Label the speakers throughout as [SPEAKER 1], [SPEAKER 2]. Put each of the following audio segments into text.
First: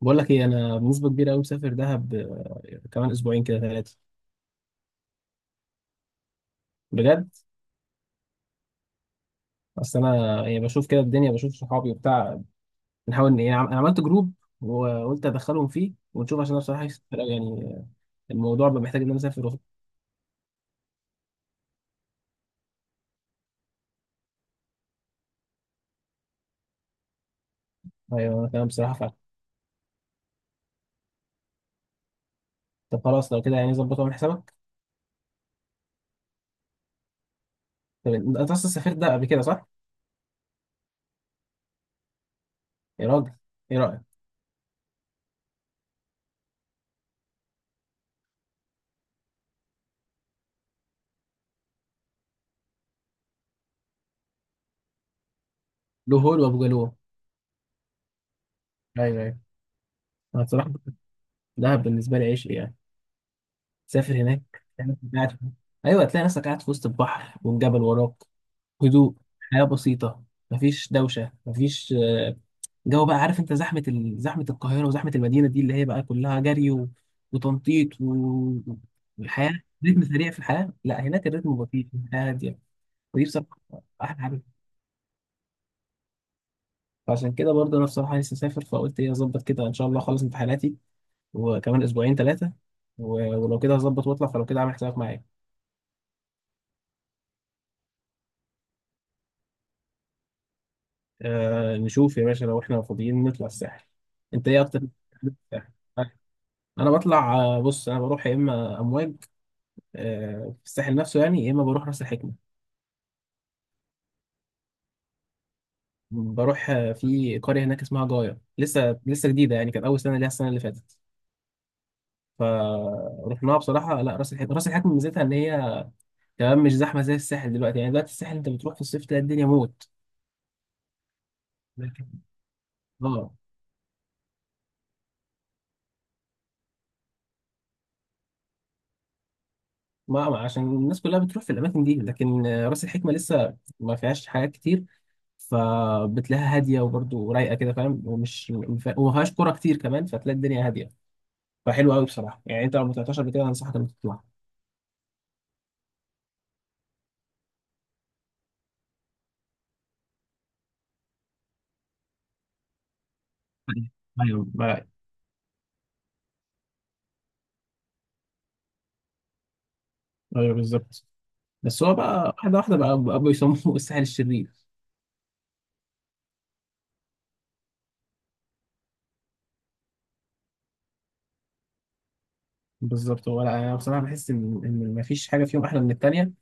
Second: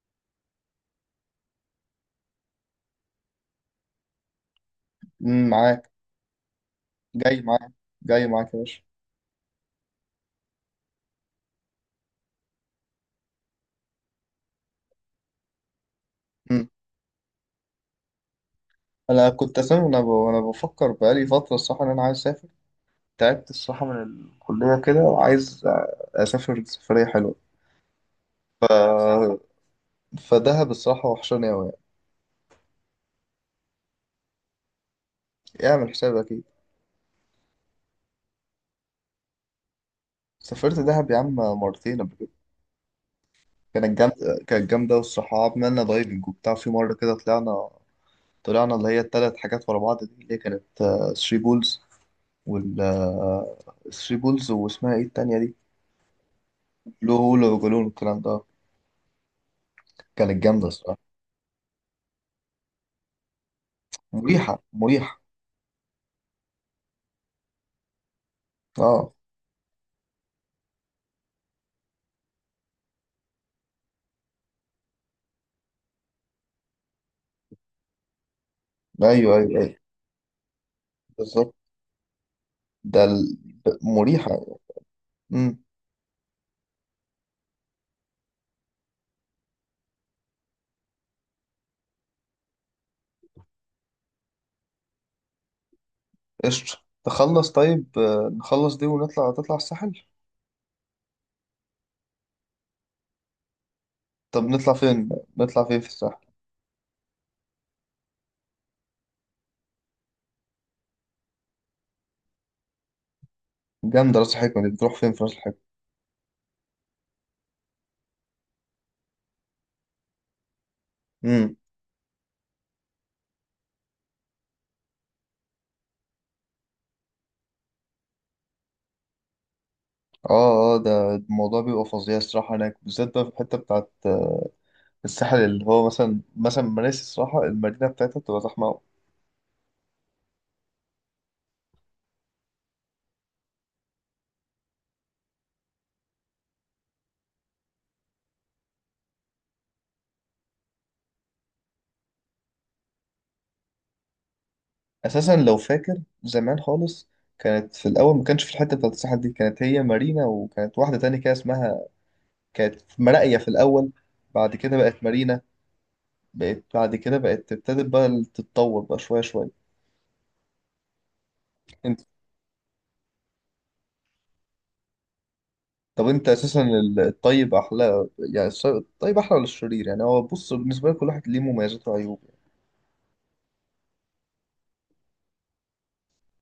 [SPEAKER 1] بقول لك ايه، انا بنسبه كبيره قوي مسافر دهب، كمان اسبوعين كده ثلاثه
[SPEAKER 2] معاك
[SPEAKER 1] بجد.
[SPEAKER 2] جاي معاك جاي معاك يا باشا.
[SPEAKER 1] اصل انا يعني بشوف كده الدنيا، بشوف صحابي وبتاع. بنحاول ان يعني انا عملت جروب، وقلت ادخلهم فيه ونشوف، عشان انا
[SPEAKER 2] مم.
[SPEAKER 1] بصراحه نفسي أسافر أوي، يعني الموضوع بقى محتاج ان انا
[SPEAKER 2] انا
[SPEAKER 1] اسافر
[SPEAKER 2] كنت اساسا وانا بفكر بقالي فتره الصراحه ان انا عايز اسافر. تعبت الصراحه من الكليه كده وعايز اسافر سفريه حلوه.
[SPEAKER 1] ايوه، انا كمان بصراحه فعلا.
[SPEAKER 2] فدهب الصراحه وحشاني قوي.
[SPEAKER 1] طب خلاص، لو كده يعني ظبط واعمل حسابك.
[SPEAKER 2] يعني اعمل حسابك اكيد.
[SPEAKER 1] طب انت اصلا سافرت ده قبل كده، صح؟
[SPEAKER 2] سافرت دهب يا عم 2 مرات قبل كده.
[SPEAKER 1] يا راجل! ايه
[SPEAKER 2] كانت
[SPEAKER 1] رايك؟
[SPEAKER 2] جامده، كانت جامده والصراحه عملنا دايفنج وبتاع. في مره كده طلعنا، طلعنا اللي هي 3 حاجات ورا بعض دي اللي هي كانت ثري بولز، وال ثري بولز واسمها ايه التانية دي؟
[SPEAKER 1] له هول وابو جالوم.
[SPEAKER 2] بلو هول وجالون والكلام ده.
[SPEAKER 1] ايوه، ايوه.
[SPEAKER 2] كانت
[SPEAKER 1] انا
[SPEAKER 2] جامدة
[SPEAKER 1] بصراحه
[SPEAKER 2] الصراحة.
[SPEAKER 1] دهب بالنسبه لي عشق يعني. تسافر
[SPEAKER 2] مريحة
[SPEAKER 1] هناك، تلاقي نفسك
[SPEAKER 2] مريحة
[SPEAKER 1] قاعد في- ايوه، تلاقي نفسك قاعد في وسط البحر، والجبل وراك.
[SPEAKER 2] اه،
[SPEAKER 1] هدوء. حياة بسيطة. مفيش دوشة، مفيش جو. بقى عارف انت زحمة زحمة القاهرة وزحمة المدينة دي اللي هي بقى كلها جري وتنطيط
[SPEAKER 2] ايوه ايوه
[SPEAKER 1] والحياة.
[SPEAKER 2] ايوه
[SPEAKER 1] رتم سريع في الحياة. لا، هناك
[SPEAKER 2] بالظبط.
[SPEAKER 1] الرتم بطيء، الحياة هادية.
[SPEAKER 2] ده
[SPEAKER 1] ودي
[SPEAKER 2] ال...
[SPEAKER 1] بصراحة أحلى
[SPEAKER 2] مريحة.
[SPEAKER 1] حاجة.
[SPEAKER 2] امم.
[SPEAKER 1] فعشان كده برضه أنا بصراحة لسه مسافر، فقلت إيه، أظبط كده إن شاء الله أخلص امتحاناتي وكمان أسبوعين ثلاثة و... ولو كده هظبط وأطلع، فلو كده عامل حسابك معايا.
[SPEAKER 2] قشطة، تخلص طيب آه، نخلص دي ونطلع، تطلع الساحل.
[SPEAKER 1] أه، نشوف يا باشا لو إحنا فاضيين نطلع الساحل.
[SPEAKER 2] طب
[SPEAKER 1] أنت إيه
[SPEAKER 2] نطلع
[SPEAKER 1] أكتر؟
[SPEAKER 2] فين؟ نطلع فين في الساحل؟
[SPEAKER 1] انا بطلع، بص انا بروح يا اما امواج، في الساحل نفسه يعني، يا اما بروح راس الحكمه.
[SPEAKER 2] جامدة راس الحكمة دي. بتروح فين في راس الحكمة؟
[SPEAKER 1] بروح في قريه هناك اسمها جايه لسه جديده، يعني كانت اول سنه ليها السنه اللي فاتت.
[SPEAKER 2] امم.
[SPEAKER 1] فرحناها بصراحه. لا، راس الحكمه راس الحكمه ميزتها ان هي كمان مش زحمه زي الساحل دلوقتي. يعني دلوقتي الساحل انت بتروح في الصيف تلاقي الدنيا موت.
[SPEAKER 2] اه اه، ده الموضوع بيبقى فظيع
[SPEAKER 1] لكن-
[SPEAKER 2] الصراحة هناك بالذات، بقى في
[SPEAKER 1] اه.
[SPEAKER 2] الحتة بتاعت الساحل اللي هو مثلا مراسي الصراحة. المدينة بتاعتها بتبقى زحمة.
[SPEAKER 1] عشان الناس كلها بتروح في الاماكن دي، لكن راس الحكمه لسه ما فيهاش حاجات كتير. فبتلاقيها هاديه وبرضه رايقه كده، فاهم؟ ومش وما فيهاش كوره كتير كمان، فتلاقي الدنيا هاديه. فحلو قوي بصراحه. يعني انت لو ما طلعتهاش قبل كده، انصحك انك تطلع.
[SPEAKER 2] اساسا لو فاكر زمان خالص، كانت في الاول ما كانش في الحته بتاعت الساحل دي، كانت هي مارينا، وكانت واحده تانية كده اسمها، كانت في مراقيه في الاول.
[SPEAKER 1] ايوه
[SPEAKER 2] بعد كده
[SPEAKER 1] بقى.
[SPEAKER 2] بقت مارينا. بقت بعد كده، بقت ابتدت بقى تتطور بقى شويه شويه.
[SPEAKER 1] ايوه، بالظبط. بس هو
[SPEAKER 2] انت،
[SPEAKER 1] بقى واحده واحده بقى بيسموه الساحل الشرير.
[SPEAKER 2] طب انت اساسا الطيب احلى يعني الطيب احلى ولا الشرير؟ يعني هو بص، بالنسبه لي كل واحد ليه مميزات وعيوب.
[SPEAKER 1] بالظبط. هو لا، انا بصراحه بحس ان مفيش حاجه فيهم احلى من التانيه.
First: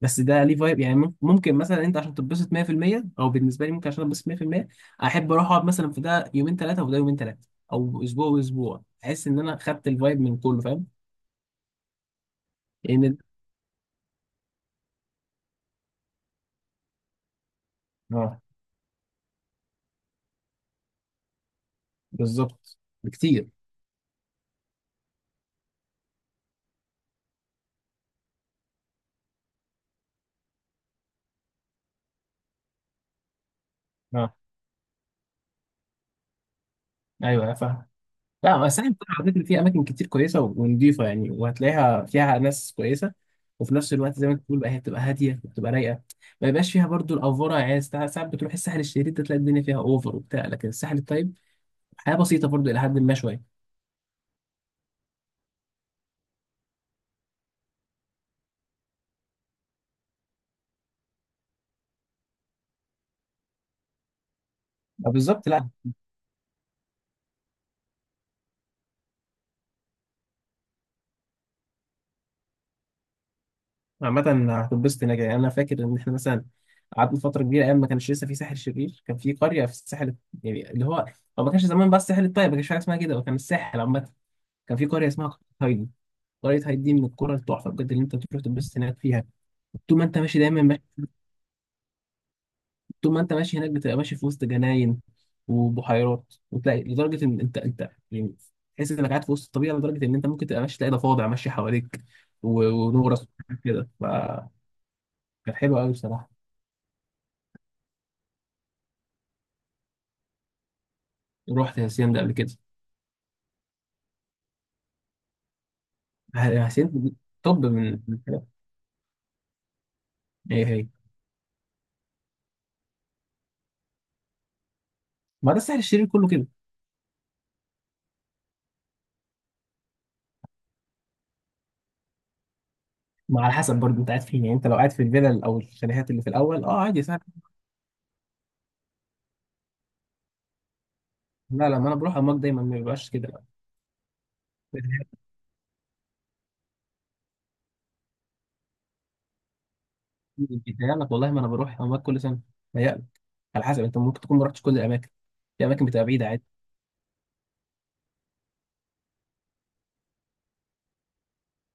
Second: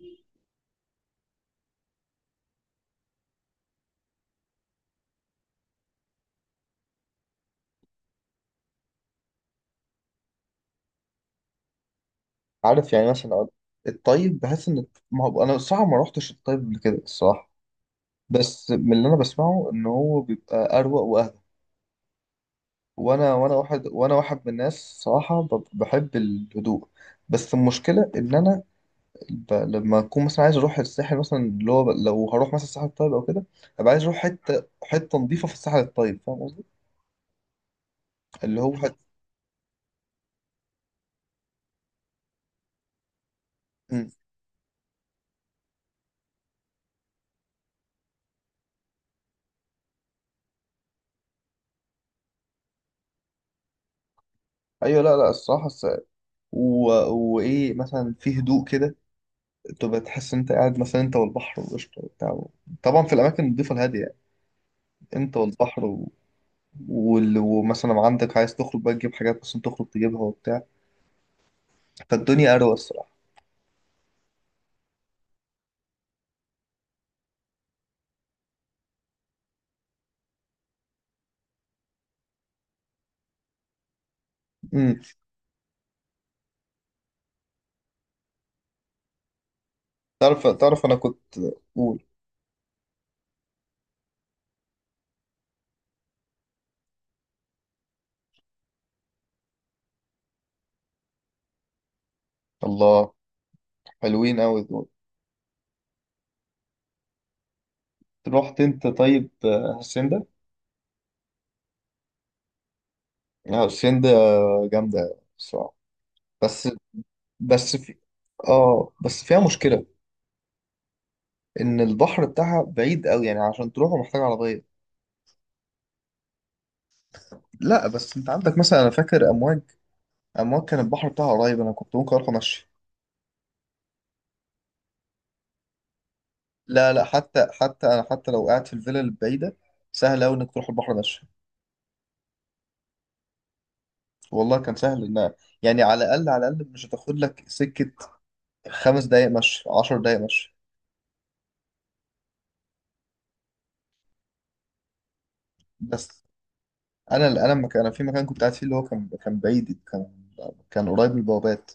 [SPEAKER 1] بس ده ليه فايب يعني. ممكن مثلا انت عشان تتبسط 100%، او بالنسبه لي ممكن عشان اتبسط 100% احب اروح اقعد مثلا في ده يومين ثلاثه، وده يومين ثلاثه، او اسبوع واسبوع، احس ان انا خدت الفايب من كله، فاهم.
[SPEAKER 2] عارف
[SPEAKER 1] لان
[SPEAKER 2] يعني
[SPEAKER 1] يعني.
[SPEAKER 2] مثلا الطيب بحس ان، ما هو انا الصراحه ما روحتش الطيب قبل كده الصراحه،
[SPEAKER 1] اه.
[SPEAKER 2] بس من اللي انا بسمعه ان هو بيبقى اروق.
[SPEAKER 1] بالظبط.
[SPEAKER 2] وانا
[SPEAKER 1] بكتير.
[SPEAKER 2] وانا واحد وانا واحد من الناس صراحه بحب الهدوء. بس المشكله ان انا لما اكون مثلا عايز اروح الساحل مثلا اللي هو لو هروح مثلا الساحل الطيب او كده، ابقى عايز اروح
[SPEAKER 1] اه.
[SPEAKER 2] حته نظيفه في الساحل الطيب، فاهم قصدي؟
[SPEAKER 1] ايوه، فاهم. لا
[SPEAKER 2] اللي هو
[SPEAKER 1] بس ساحل
[SPEAKER 2] حته.
[SPEAKER 1] الطيب على فكرة فيه أماكن كتير كويسة ونضيفة، يعني وهتلاقيها فيها ناس كويسة. وفي نفس
[SPEAKER 2] مم.
[SPEAKER 1] الوقت زي ما أنت بتقول بقى، هي بتبقى هادية وبتبقى رايقة. ما يبقاش فيها برضو الأفورة، يعني ساعات ساعات بتروح الساحل الشرير ده تلاقي الدنيا فيها أوفر وبتاع، لكن الساحل الطيب حياة بسيطة برضو إلى حد ما شوية.
[SPEAKER 2] ايوه. لا لا الصراحه و... وايه مثلا في هدوء كده، تبقى تحس ان انت قاعد مثلا انت والبحر والقشطه وبتاع. طبعا في الاماكن النظيفه الهاديه، يعني انت
[SPEAKER 1] بالظبط، لا.
[SPEAKER 2] والبحر ومثلا عندك عايز تخرج بقى تجيب حاجات، مثلا تخرج تجيبها وبتاع. فالدنيا اروق الصراحه.
[SPEAKER 1] عامة هتنبسط هناك يعني. أنا فاكر إن إحنا مثلا قعدنا فترة كبيرة. أيام ما كانش لسه في ساحل شرير، كان في قرية في الساحل يعني اللي هو، هو ما كانش زمان بس الساحل الطيب، ما كانش في حاجة اسمها كده، وكان الساحل عامة كان في
[SPEAKER 2] امم.
[SPEAKER 1] قرية اسمها قرية طريقتها هيدي من الكرة التحفة بجد، اللي انت تروح تتبسط هناك فيها. طول ما انت ماشي
[SPEAKER 2] تعرف
[SPEAKER 1] دايما ماشي.
[SPEAKER 2] تعرف انا كنت، قول.
[SPEAKER 1] طول ما انت ماشي هناك بتبقى ماشي في وسط جناين وبحيرات، وتلاقي لدرجة ان انت يعني تحس انك قاعد في وسط الطبيعة، لدرجة ان انت ممكن تبقى ماشي تلاقي ضفادع ماشية حواليك
[SPEAKER 2] الله،
[SPEAKER 1] ونورس كده
[SPEAKER 2] حلوين
[SPEAKER 1] فكانت
[SPEAKER 2] قوي دول.
[SPEAKER 1] حلوة قوي بصراحة.
[SPEAKER 2] رحت انت طيب آه، هاسيندا؟
[SPEAKER 1] رحت هاسيان ده قبل كده.
[SPEAKER 2] لا، هاسيندا جامده بصراحه. بس
[SPEAKER 1] هاسيان. طب
[SPEAKER 2] بس
[SPEAKER 1] من
[SPEAKER 2] في،
[SPEAKER 1] من الحاجات
[SPEAKER 2] اه بس فيها مشكله
[SPEAKER 1] هي هي.
[SPEAKER 2] ان البحر بتاعها بعيد قوي، يعني عشان تروحه محتاج عربيه.
[SPEAKER 1] ما ده الساحل الشرير كله كده.
[SPEAKER 2] لا بس انت عندك مثلا، انا فاكر امواج، امواج كان البحر بتاعها قريب، انا كنت ممكن اروح مشي.
[SPEAKER 1] ما على حسب برضه انت قاعد فين، يعني انت لو قاعد في الفيلل او الشاليهات اللي في الاول اه
[SPEAKER 2] لا
[SPEAKER 1] عادي
[SPEAKER 2] لا،
[SPEAKER 1] سهل.
[SPEAKER 2] حتى لو قاعد في الفيلا البعيده، سهل قوي انك تروح البحر مشي.
[SPEAKER 1] لا، لا، ما انا بروح اماك دايما ما بيبقاش كده.
[SPEAKER 2] والله كان سهل. ان يعني على الاقل، على الاقل مش هتاخد لك سكه، 5 دقايق مشي، 10 دقايق مشي.
[SPEAKER 1] بيتهيألك والله، ما انا بروح اماكن كل سنه. بيتهيألك. على حسب، انت ممكن تكون ما رحتش كل الاماكن. في اماكن بتبقى
[SPEAKER 2] بس
[SPEAKER 1] بعيده عادي.
[SPEAKER 2] انا انا في مكان كنت قاعد فيه اللي هو كان بعيد، كان كان قريب من البوابات،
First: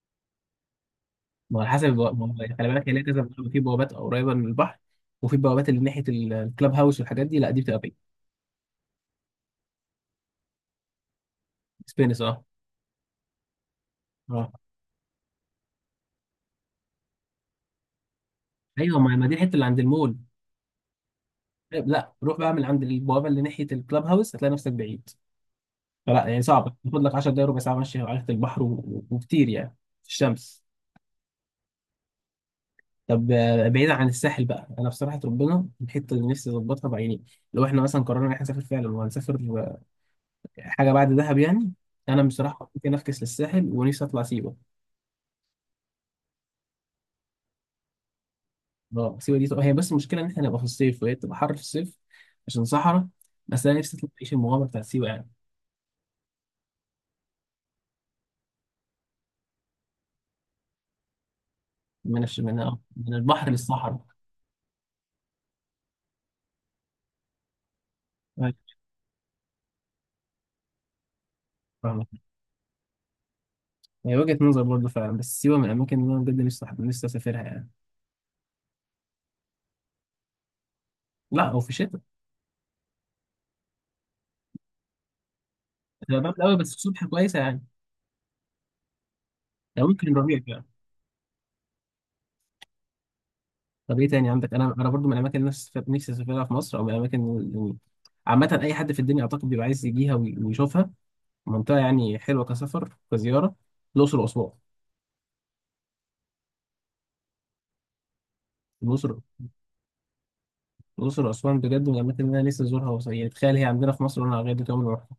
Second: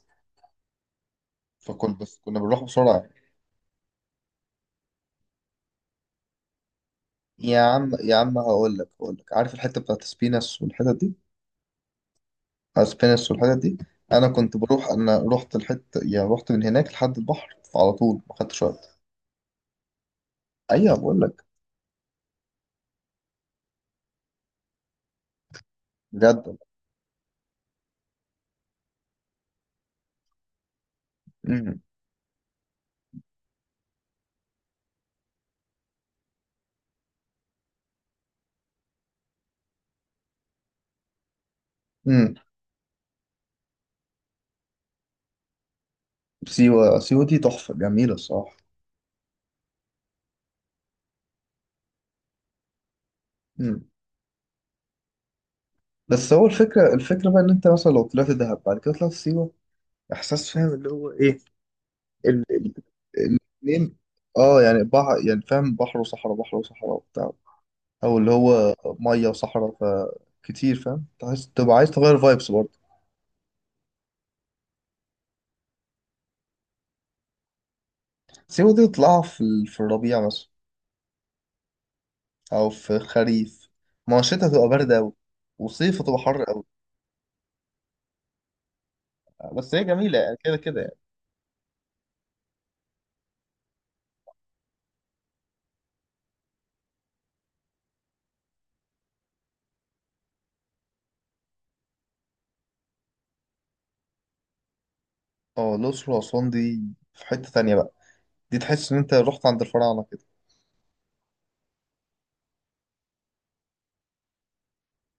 [SPEAKER 1] ما هو على حسب
[SPEAKER 2] فكنا بس
[SPEAKER 1] ما
[SPEAKER 2] كنا
[SPEAKER 1] هو يعني،
[SPEAKER 2] بنروح
[SPEAKER 1] خلي بالك هي
[SPEAKER 2] بسرعه
[SPEAKER 1] ليها
[SPEAKER 2] يعني.
[SPEAKER 1] كذا بوابة. في بوابات قريبه من البحر وفي بوابات اللي ناحيه الكلاب هاوس والحاجات دي لا، دي
[SPEAKER 2] يا
[SPEAKER 1] بتبقى
[SPEAKER 2] عم
[SPEAKER 1] بعيد.
[SPEAKER 2] يا عم، هقول لك، عارف الحته بتاعت سبينس والحتت دي؟
[SPEAKER 1] سبينس، اه.
[SPEAKER 2] سبينس والحتت دي، انا
[SPEAKER 1] اه،
[SPEAKER 2] كنت بروح انا رحت الحته يعني، رحت من هناك لحد البحر على طول، ما خدتش
[SPEAKER 1] ايوه،
[SPEAKER 2] وقت.
[SPEAKER 1] ما دي الحته اللي عند المول.
[SPEAKER 2] ايوه بقول لك.
[SPEAKER 1] لا، روح بقى من عند البوابه اللي ناحيه الكلاب هاوس هتلاقي نفسك بعيد. فلا، يعني
[SPEAKER 2] بجد.
[SPEAKER 1] صعبه، تاخد لك 10 دقايق ربع ساعه ماشي على ناحيه البحر وكتير يعني في الشمس.
[SPEAKER 2] امم.
[SPEAKER 1] طب بعيدا عن الساحل بقى، انا بصراحه ربنا، الحته اللي نفسي اظبطها بعيني لو احنا مثلا قررنا ان احنا نسافر فعلا، وهنسافر حاجه بعد دهب يعني. انا
[SPEAKER 2] امم.
[SPEAKER 1] بصراحه ممكن افكس للساحل، ونفسي اطلع سيوه.
[SPEAKER 2] سيوه، سيوه دي تحفه جميله الصراحه.
[SPEAKER 1] اه، سيوه دي هي، بس المشكله ان احنا نبقى في الصيف وهي بتبقى حر في الصيف عشان صحراء. بس انا
[SPEAKER 2] امم.
[SPEAKER 1] نفسي اطلع اعيش المغامره بتاعت سيوه يعني.
[SPEAKER 2] بس هو الفكره بقى ان انت مثلا لو طلعت دهب بعد كده طلعت سيوه، احساس، فاهم اللي هو ايه؟ ال-
[SPEAKER 1] من
[SPEAKER 2] ال-
[SPEAKER 1] من البحر
[SPEAKER 2] الاتنين،
[SPEAKER 1] للصحراء.
[SPEAKER 2] اه يعني بحر، يعني فاهم، بحر وصحراء، بحر وصحراء وبتاع، او اللي
[SPEAKER 1] أيوة،
[SPEAKER 2] هو ميه وصحراء. فكتير فاهم، تحس تبقى عايز
[SPEAKER 1] فاهمك.
[SPEAKER 2] تغير فايبس برضه.
[SPEAKER 1] هي وجهه نظر برضه فعلا، بس سيوه من الاماكن اللي انا بجد نفسي نفسي اسافرها يعني.
[SPEAKER 2] سيبه دي تطلعها في الربيع مثلا،
[SPEAKER 1] لا، وفي الشتاء.
[SPEAKER 2] او في الخريف. ما هو الشتا تبقى برد قوي، وصيف تبقى
[SPEAKER 1] هي برد
[SPEAKER 2] حر
[SPEAKER 1] قوي،
[SPEAKER 2] قوي.
[SPEAKER 1] بس الصبح كويسه يعني.
[SPEAKER 2] بس هي
[SPEAKER 1] لو ممكن
[SPEAKER 2] جميله يعني كده
[SPEAKER 1] ربيع.
[SPEAKER 2] كده يعني.
[SPEAKER 1] طب ايه تاني عندك؟ انا برضو من الاماكن اللي نفسي نفسي اسافرها في مصر، او من الاماكن يعني عامه اي حد في الدنيا اعتقد بيبقى عايز يجيها ويشوفها، منطقه يعني حلوه كسفر كزياره. الاقصر واسوان.
[SPEAKER 2] اه الاقصر واسوان دي في حته تانية بقى. دي تحس ان انت
[SPEAKER 1] الاقصر.
[SPEAKER 2] رحت عند الفراعنه كده.
[SPEAKER 1] الاقصر واسوان بجد من الاماكن اللي انا لسه ازورها يعني تخيل هي عندنا في مصر، وانا لغايه دلوقتي عمري ما رحتها.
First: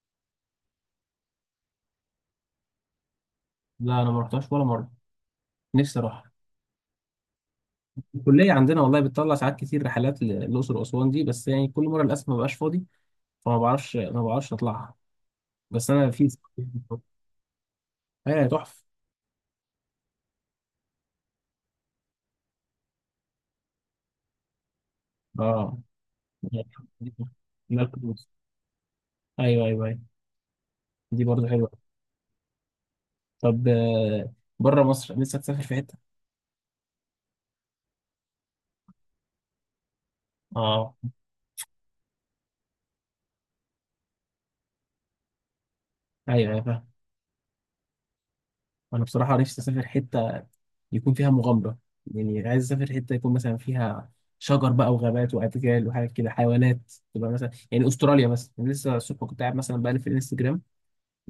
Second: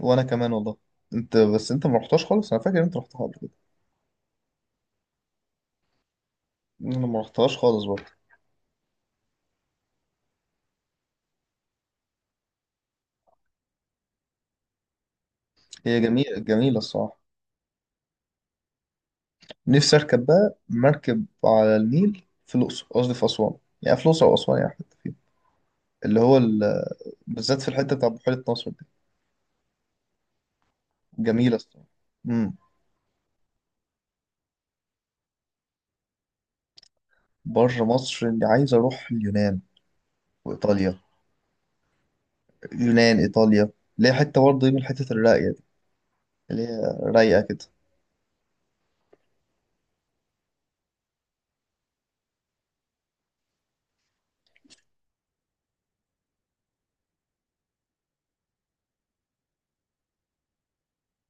[SPEAKER 2] وانا كمان والله. انت بس انت ما رحتهاش خالص؟ انا فاكر انت رحتها قبل كده.
[SPEAKER 1] لا، انا ما رحتهاش ولا مره. نفسي اروحها.
[SPEAKER 2] انا ما رحتهاش خالص برضه.
[SPEAKER 1] الكليه عندنا والله بتطلع ساعات كتير رحلات للاقصر واسوان دي، بس يعني كل مره للاسف ما بقاش فاضي. فما بعرفش ما بعرفش اطلعها. بس
[SPEAKER 2] هي
[SPEAKER 1] انا في
[SPEAKER 2] جميلة جميلة الصراحة.
[SPEAKER 1] ايه تحفه.
[SPEAKER 2] نفسي أركب بقى مركب على النيل في الأقصر، قصدي في أسوان، يعني في الأقصر أو أسوان يعني حتة فيهم،
[SPEAKER 1] اه.
[SPEAKER 2] اللي هو ال... بالذات في الحتة بتاع بحيرة ناصر دي.
[SPEAKER 1] ايوه، ايوه، ايوه. دي برضه
[SPEAKER 2] جميلة
[SPEAKER 1] حلوه.
[SPEAKER 2] الصراحة. امم.
[SPEAKER 1] طب بره مصر نفسك تسافر في حته؟
[SPEAKER 2] بره مصر، اللي عايز أروح اليونان
[SPEAKER 1] اه.
[SPEAKER 2] وإيطاليا. يونان إيطاليا، اللي هي حتة برضه دي من الحتت الراقية دي،
[SPEAKER 1] ايوه،
[SPEAKER 2] اللي
[SPEAKER 1] ايوه، فاهم.
[SPEAKER 2] هي رايقة كده.
[SPEAKER 1] انا بصراحه نفسي اسافر حته يكون فيها مغامره، يعني عايز اسافر حته يكون مثلا فيها شجر بقى وغابات وادجال وحاجات كده حيوانات. تبقى مثلا، يعني استراليا مثلا، يعني لسه الصبح كنت قاعد مثلا بقلب في الانستجرام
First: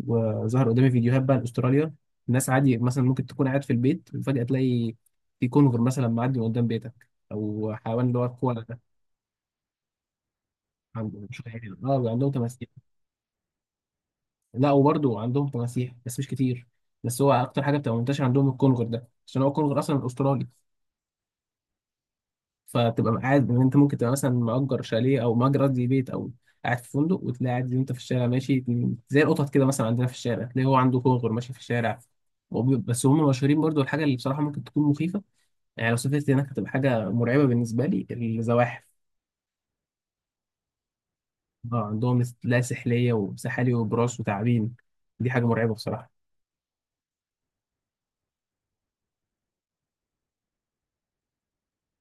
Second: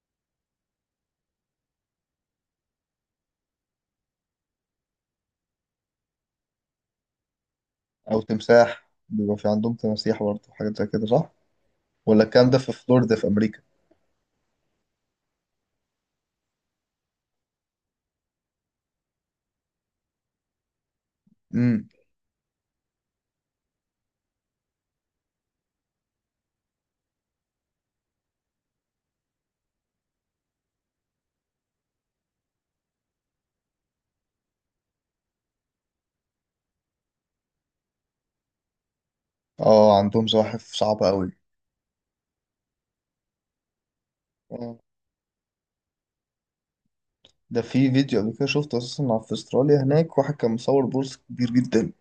[SPEAKER 1] وظهر قدامي فيديوهات بقى لاستراليا. الناس عادي مثلا ممكن تكون قاعد في البيت، وفجاه تلاقي في كونغر مثلا معدي من قدام بيتك، او حيوان اللي
[SPEAKER 2] أو
[SPEAKER 1] هو الكوالا ده.
[SPEAKER 2] تمساح، بيبقى في عندهم تماسيح برضه حاجات زي كده
[SPEAKER 1] عندهم
[SPEAKER 2] صح؟
[SPEAKER 1] مش عارف. اه،
[SPEAKER 2] ولا
[SPEAKER 1] عندهم
[SPEAKER 2] الكلام ده
[SPEAKER 1] تماسيح.
[SPEAKER 2] في فلوريدا في أمريكا؟
[SPEAKER 1] لا، وبرضه عندهم تماسيح بس مش كتير. بس هو اكتر حاجه بتبقى منتشره عندهم الكونغر ده، عشان هو الكونغر اصلا استرالي.
[SPEAKER 2] امم.
[SPEAKER 1] فتبقى قاعد ان انت ممكن تبقى مثلا مأجر شاليه او مأجر قصدي بيت، او قاعد في فندق، وتلاقي قاعد انت في الشارع ماشي، زي القطط كده مثلا عندنا في الشارع، تلاقي هو عنده كونغر ماشي في الشارع. بس هم مشهورين برضو. الحاجه اللي بصراحه ممكن تكون مخيفه يعني لو سافرت هناك، هتبقى حاجه مرعبه بالنسبه لي. الزواحف.
[SPEAKER 2] اه عندهم زواحف صعبة أوي.
[SPEAKER 1] اه عندهم، لا سحليه وسحالي وبراس وتعابين.
[SPEAKER 2] آه.
[SPEAKER 1] دي حاجه مرعبه بصراحه.
[SPEAKER 2] ده في فيديو قبل كده شفته، اساسا في استراليا هناك واحد كان مصور بورصة كبير جدا،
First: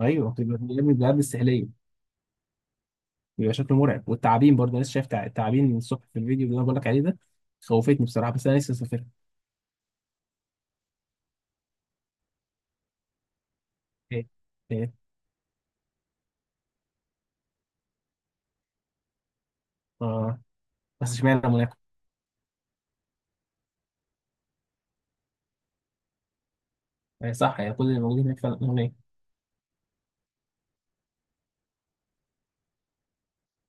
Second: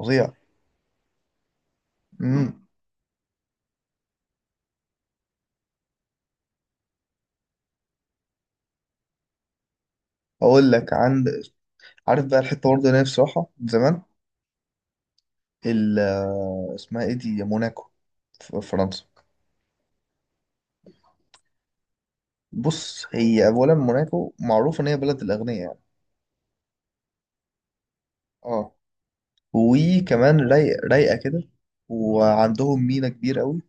[SPEAKER 1] ايوه، بتبقى من البلاد السحليه.
[SPEAKER 2] امم.
[SPEAKER 1] بيبقى شكله مرعب. والتعابين برضه أنا لسه شايف تعابين من الصبح في الفيديو اللي انا بقول لك عليه ده. خوفتني بصراحه، بس انا لسه مسافرها.
[SPEAKER 2] اقول لك، عارف بقى الحته برضه اللي انا نفسي اروحها من زمان؟
[SPEAKER 1] ايه. ايه.
[SPEAKER 2] ال اسمها ايه دي، موناكو، في فرنسا.
[SPEAKER 1] اه، بس اشمعنى موناكو؟
[SPEAKER 2] بص هي اولا موناكو معروفه ان هي بلد الاغنياء يعني.
[SPEAKER 1] هي صح؟ يعني كل اللي موجودين هناك فعلا
[SPEAKER 2] اه.
[SPEAKER 1] اغنياء؟
[SPEAKER 2] وكمان رايقه كده، وعندهم مينا كبير قوي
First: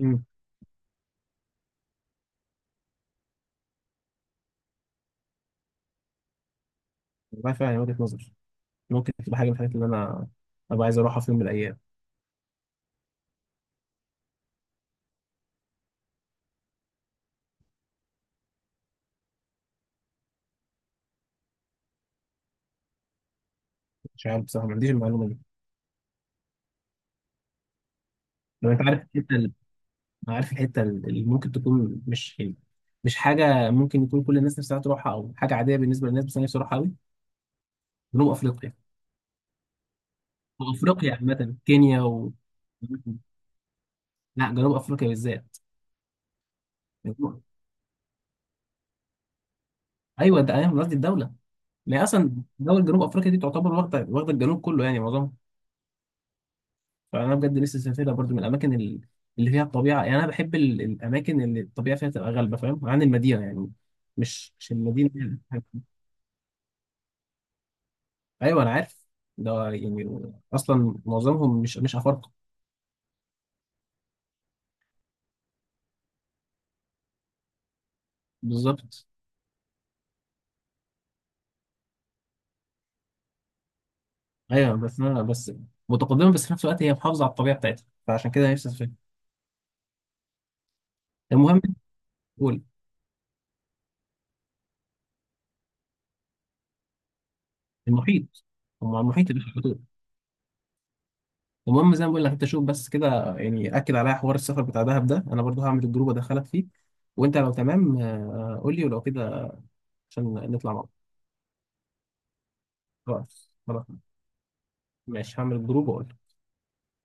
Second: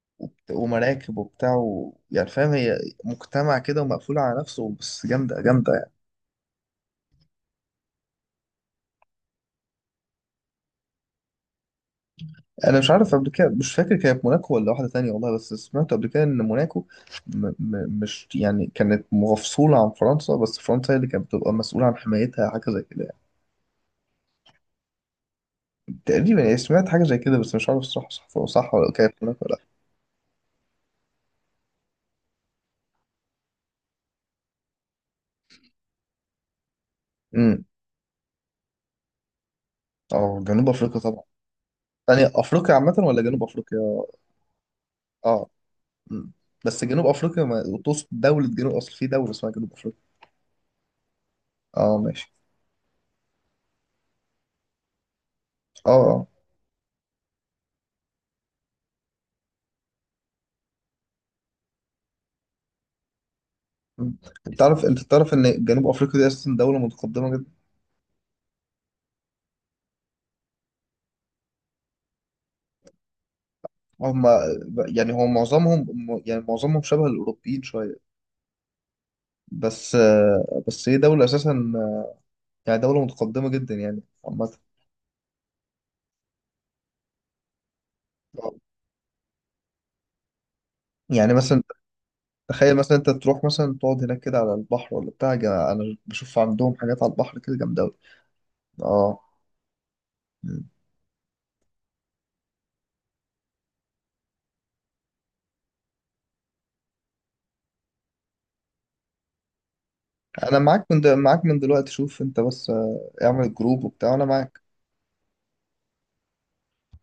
[SPEAKER 1] امم.
[SPEAKER 2] ومراكب وبتاع يعني فاهم، هي مجتمع كده ومقفول على نفسه، بس جامده جامده يعني.
[SPEAKER 1] والله فعلا هي وجهه نظر. ممكن تبقى حاجه من الحاجات اللي انا ابقى عايز اروحها في يوم من الايام.
[SPEAKER 2] انا مش عارف قبل كده، مش فاكر كانت موناكو ولا واحده تانية، والله بس سمعت قبل كده ان موناكو م م مش يعني كانت مفصوله عن فرنسا، بس فرنسا هي اللي كانت بتبقى مسؤوله عن حمايتها، حاجه زي كده يعني.
[SPEAKER 1] مش عارف بصراحه، ما عنديش المعلومه دي.
[SPEAKER 2] تقريبا يعني، سمعت حاجه زي كده بس مش عارف الصراحه صح
[SPEAKER 1] لو
[SPEAKER 2] صح
[SPEAKER 1] انت
[SPEAKER 2] ولا كانت موناكو ولا لا.
[SPEAKER 1] عارف الحته اللي ممكن تكون مش يعني مش حاجه ممكن يكون كل الناس نفسها تروحها او حاجه عاديه بالنسبه للناس، بس انا نفسي اروحها قوي.
[SPEAKER 2] امم.
[SPEAKER 1] جنوب افريقيا.
[SPEAKER 2] اه جنوب افريقيا
[SPEAKER 1] وافريقيا
[SPEAKER 2] طبعا.
[SPEAKER 1] عامه كينيا
[SPEAKER 2] يعني
[SPEAKER 1] و
[SPEAKER 2] افريقيا عامه ولا جنوب افريقيا؟
[SPEAKER 1] لا، جنوب افريقيا
[SPEAKER 2] اه.
[SPEAKER 1] بالذات.
[SPEAKER 2] امم. بس جنوب
[SPEAKER 1] ايوه.
[SPEAKER 2] افريقيا، ما تقصد دوله جنوب، اصل في دوله اسمها جنوب افريقيا.
[SPEAKER 1] انت ايوه، قصدي الدوله.
[SPEAKER 2] اه
[SPEAKER 1] لا اصلا
[SPEAKER 2] ماشي.
[SPEAKER 1] دول جنوب افريقيا دي تعتبر واخده واخده الجنوب كله، يعني معظمها.
[SPEAKER 2] اه اه.
[SPEAKER 1] فانا بجد لسه سافرها برضو من الاماكن اللي فيها الطبيعه. يعني انا بحب الاماكن اللي الطبيعه فيها تبقى غالبه، فاهم، عن المدينه يعني.
[SPEAKER 2] أمم.
[SPEAKER 1] مش
[SPEAKER 2] انت
[SPEAKER 1] مش
[SPEAKER 2] تعرف انت
[SPEAKER 1] المدينه هي
[SPEAKER 2] تعرف
[SPEAKER 1] اللي بتحب.
[SPEAKER 2] ان جنوب افريقيا دي اساسا دوله متقدمه جدا.
[SPEAKER 1] ايوه، انا عارف. ده يعني اصلا معظمهم مش افارقه.
[SPEAKER 2] هم، يعني هو معظمهم، يعني معظمهم شبه الأوروبيين شوية.
[SPEAKER 1] بالظبط.
[SPEAKER 2] بس، بس هي دولة أساسا، يعني دولة متقدمة جدا يعني عامة.
[SPEAKER 1] ايوه بس انا بس متقدمه، بس في نفس الوقت هي محافظه على الطبيعه بتاعتها، فعشان كده نفسي اسافرها.
[SPEAKER 2] يعني
[SPEAKER 1] المهم.
[SPEAKER 2] مثلا،
[SPEAKER 1] قول.
[SPEAKER 2] تخيل مثلا أنت تروح مثلا تقعد هناك كده على البحر ولا بتاع أنا بشوف عندهم حاجات على البحر كده جامدة أوي.
[SPEAKER 1] المحيط. هم على
[SPEAKER 2] أه.
[SPEAKER 1] المحيط اللي في الحدود. المهم زي ما بقول لك، انت شوف بس كده، يعني اكد عليا حوار السفر بتاع دهب ده، انا برضو هعمل الجروب ادخلك فيه. وانت لو تمام قول لي، ولو كده عشان
[SPEAKER 2] أنا
[SPEAKER 1] نطلع مع
[SPEAKER 2] معاك
[SPEAKER 1] بعض.
[SPEAKER 2] معاك من دلوقتي، شوف أنت بس آه،
[SPEAKER 1] خلاص،
[SPEAKER 2] اعمل جروب
[SPEAKER 1] خلاص.
[SPEAKER 2] وبتاع وأنا معاك.
[SPEAKER 1] ماشي، هعمل الجروب واقول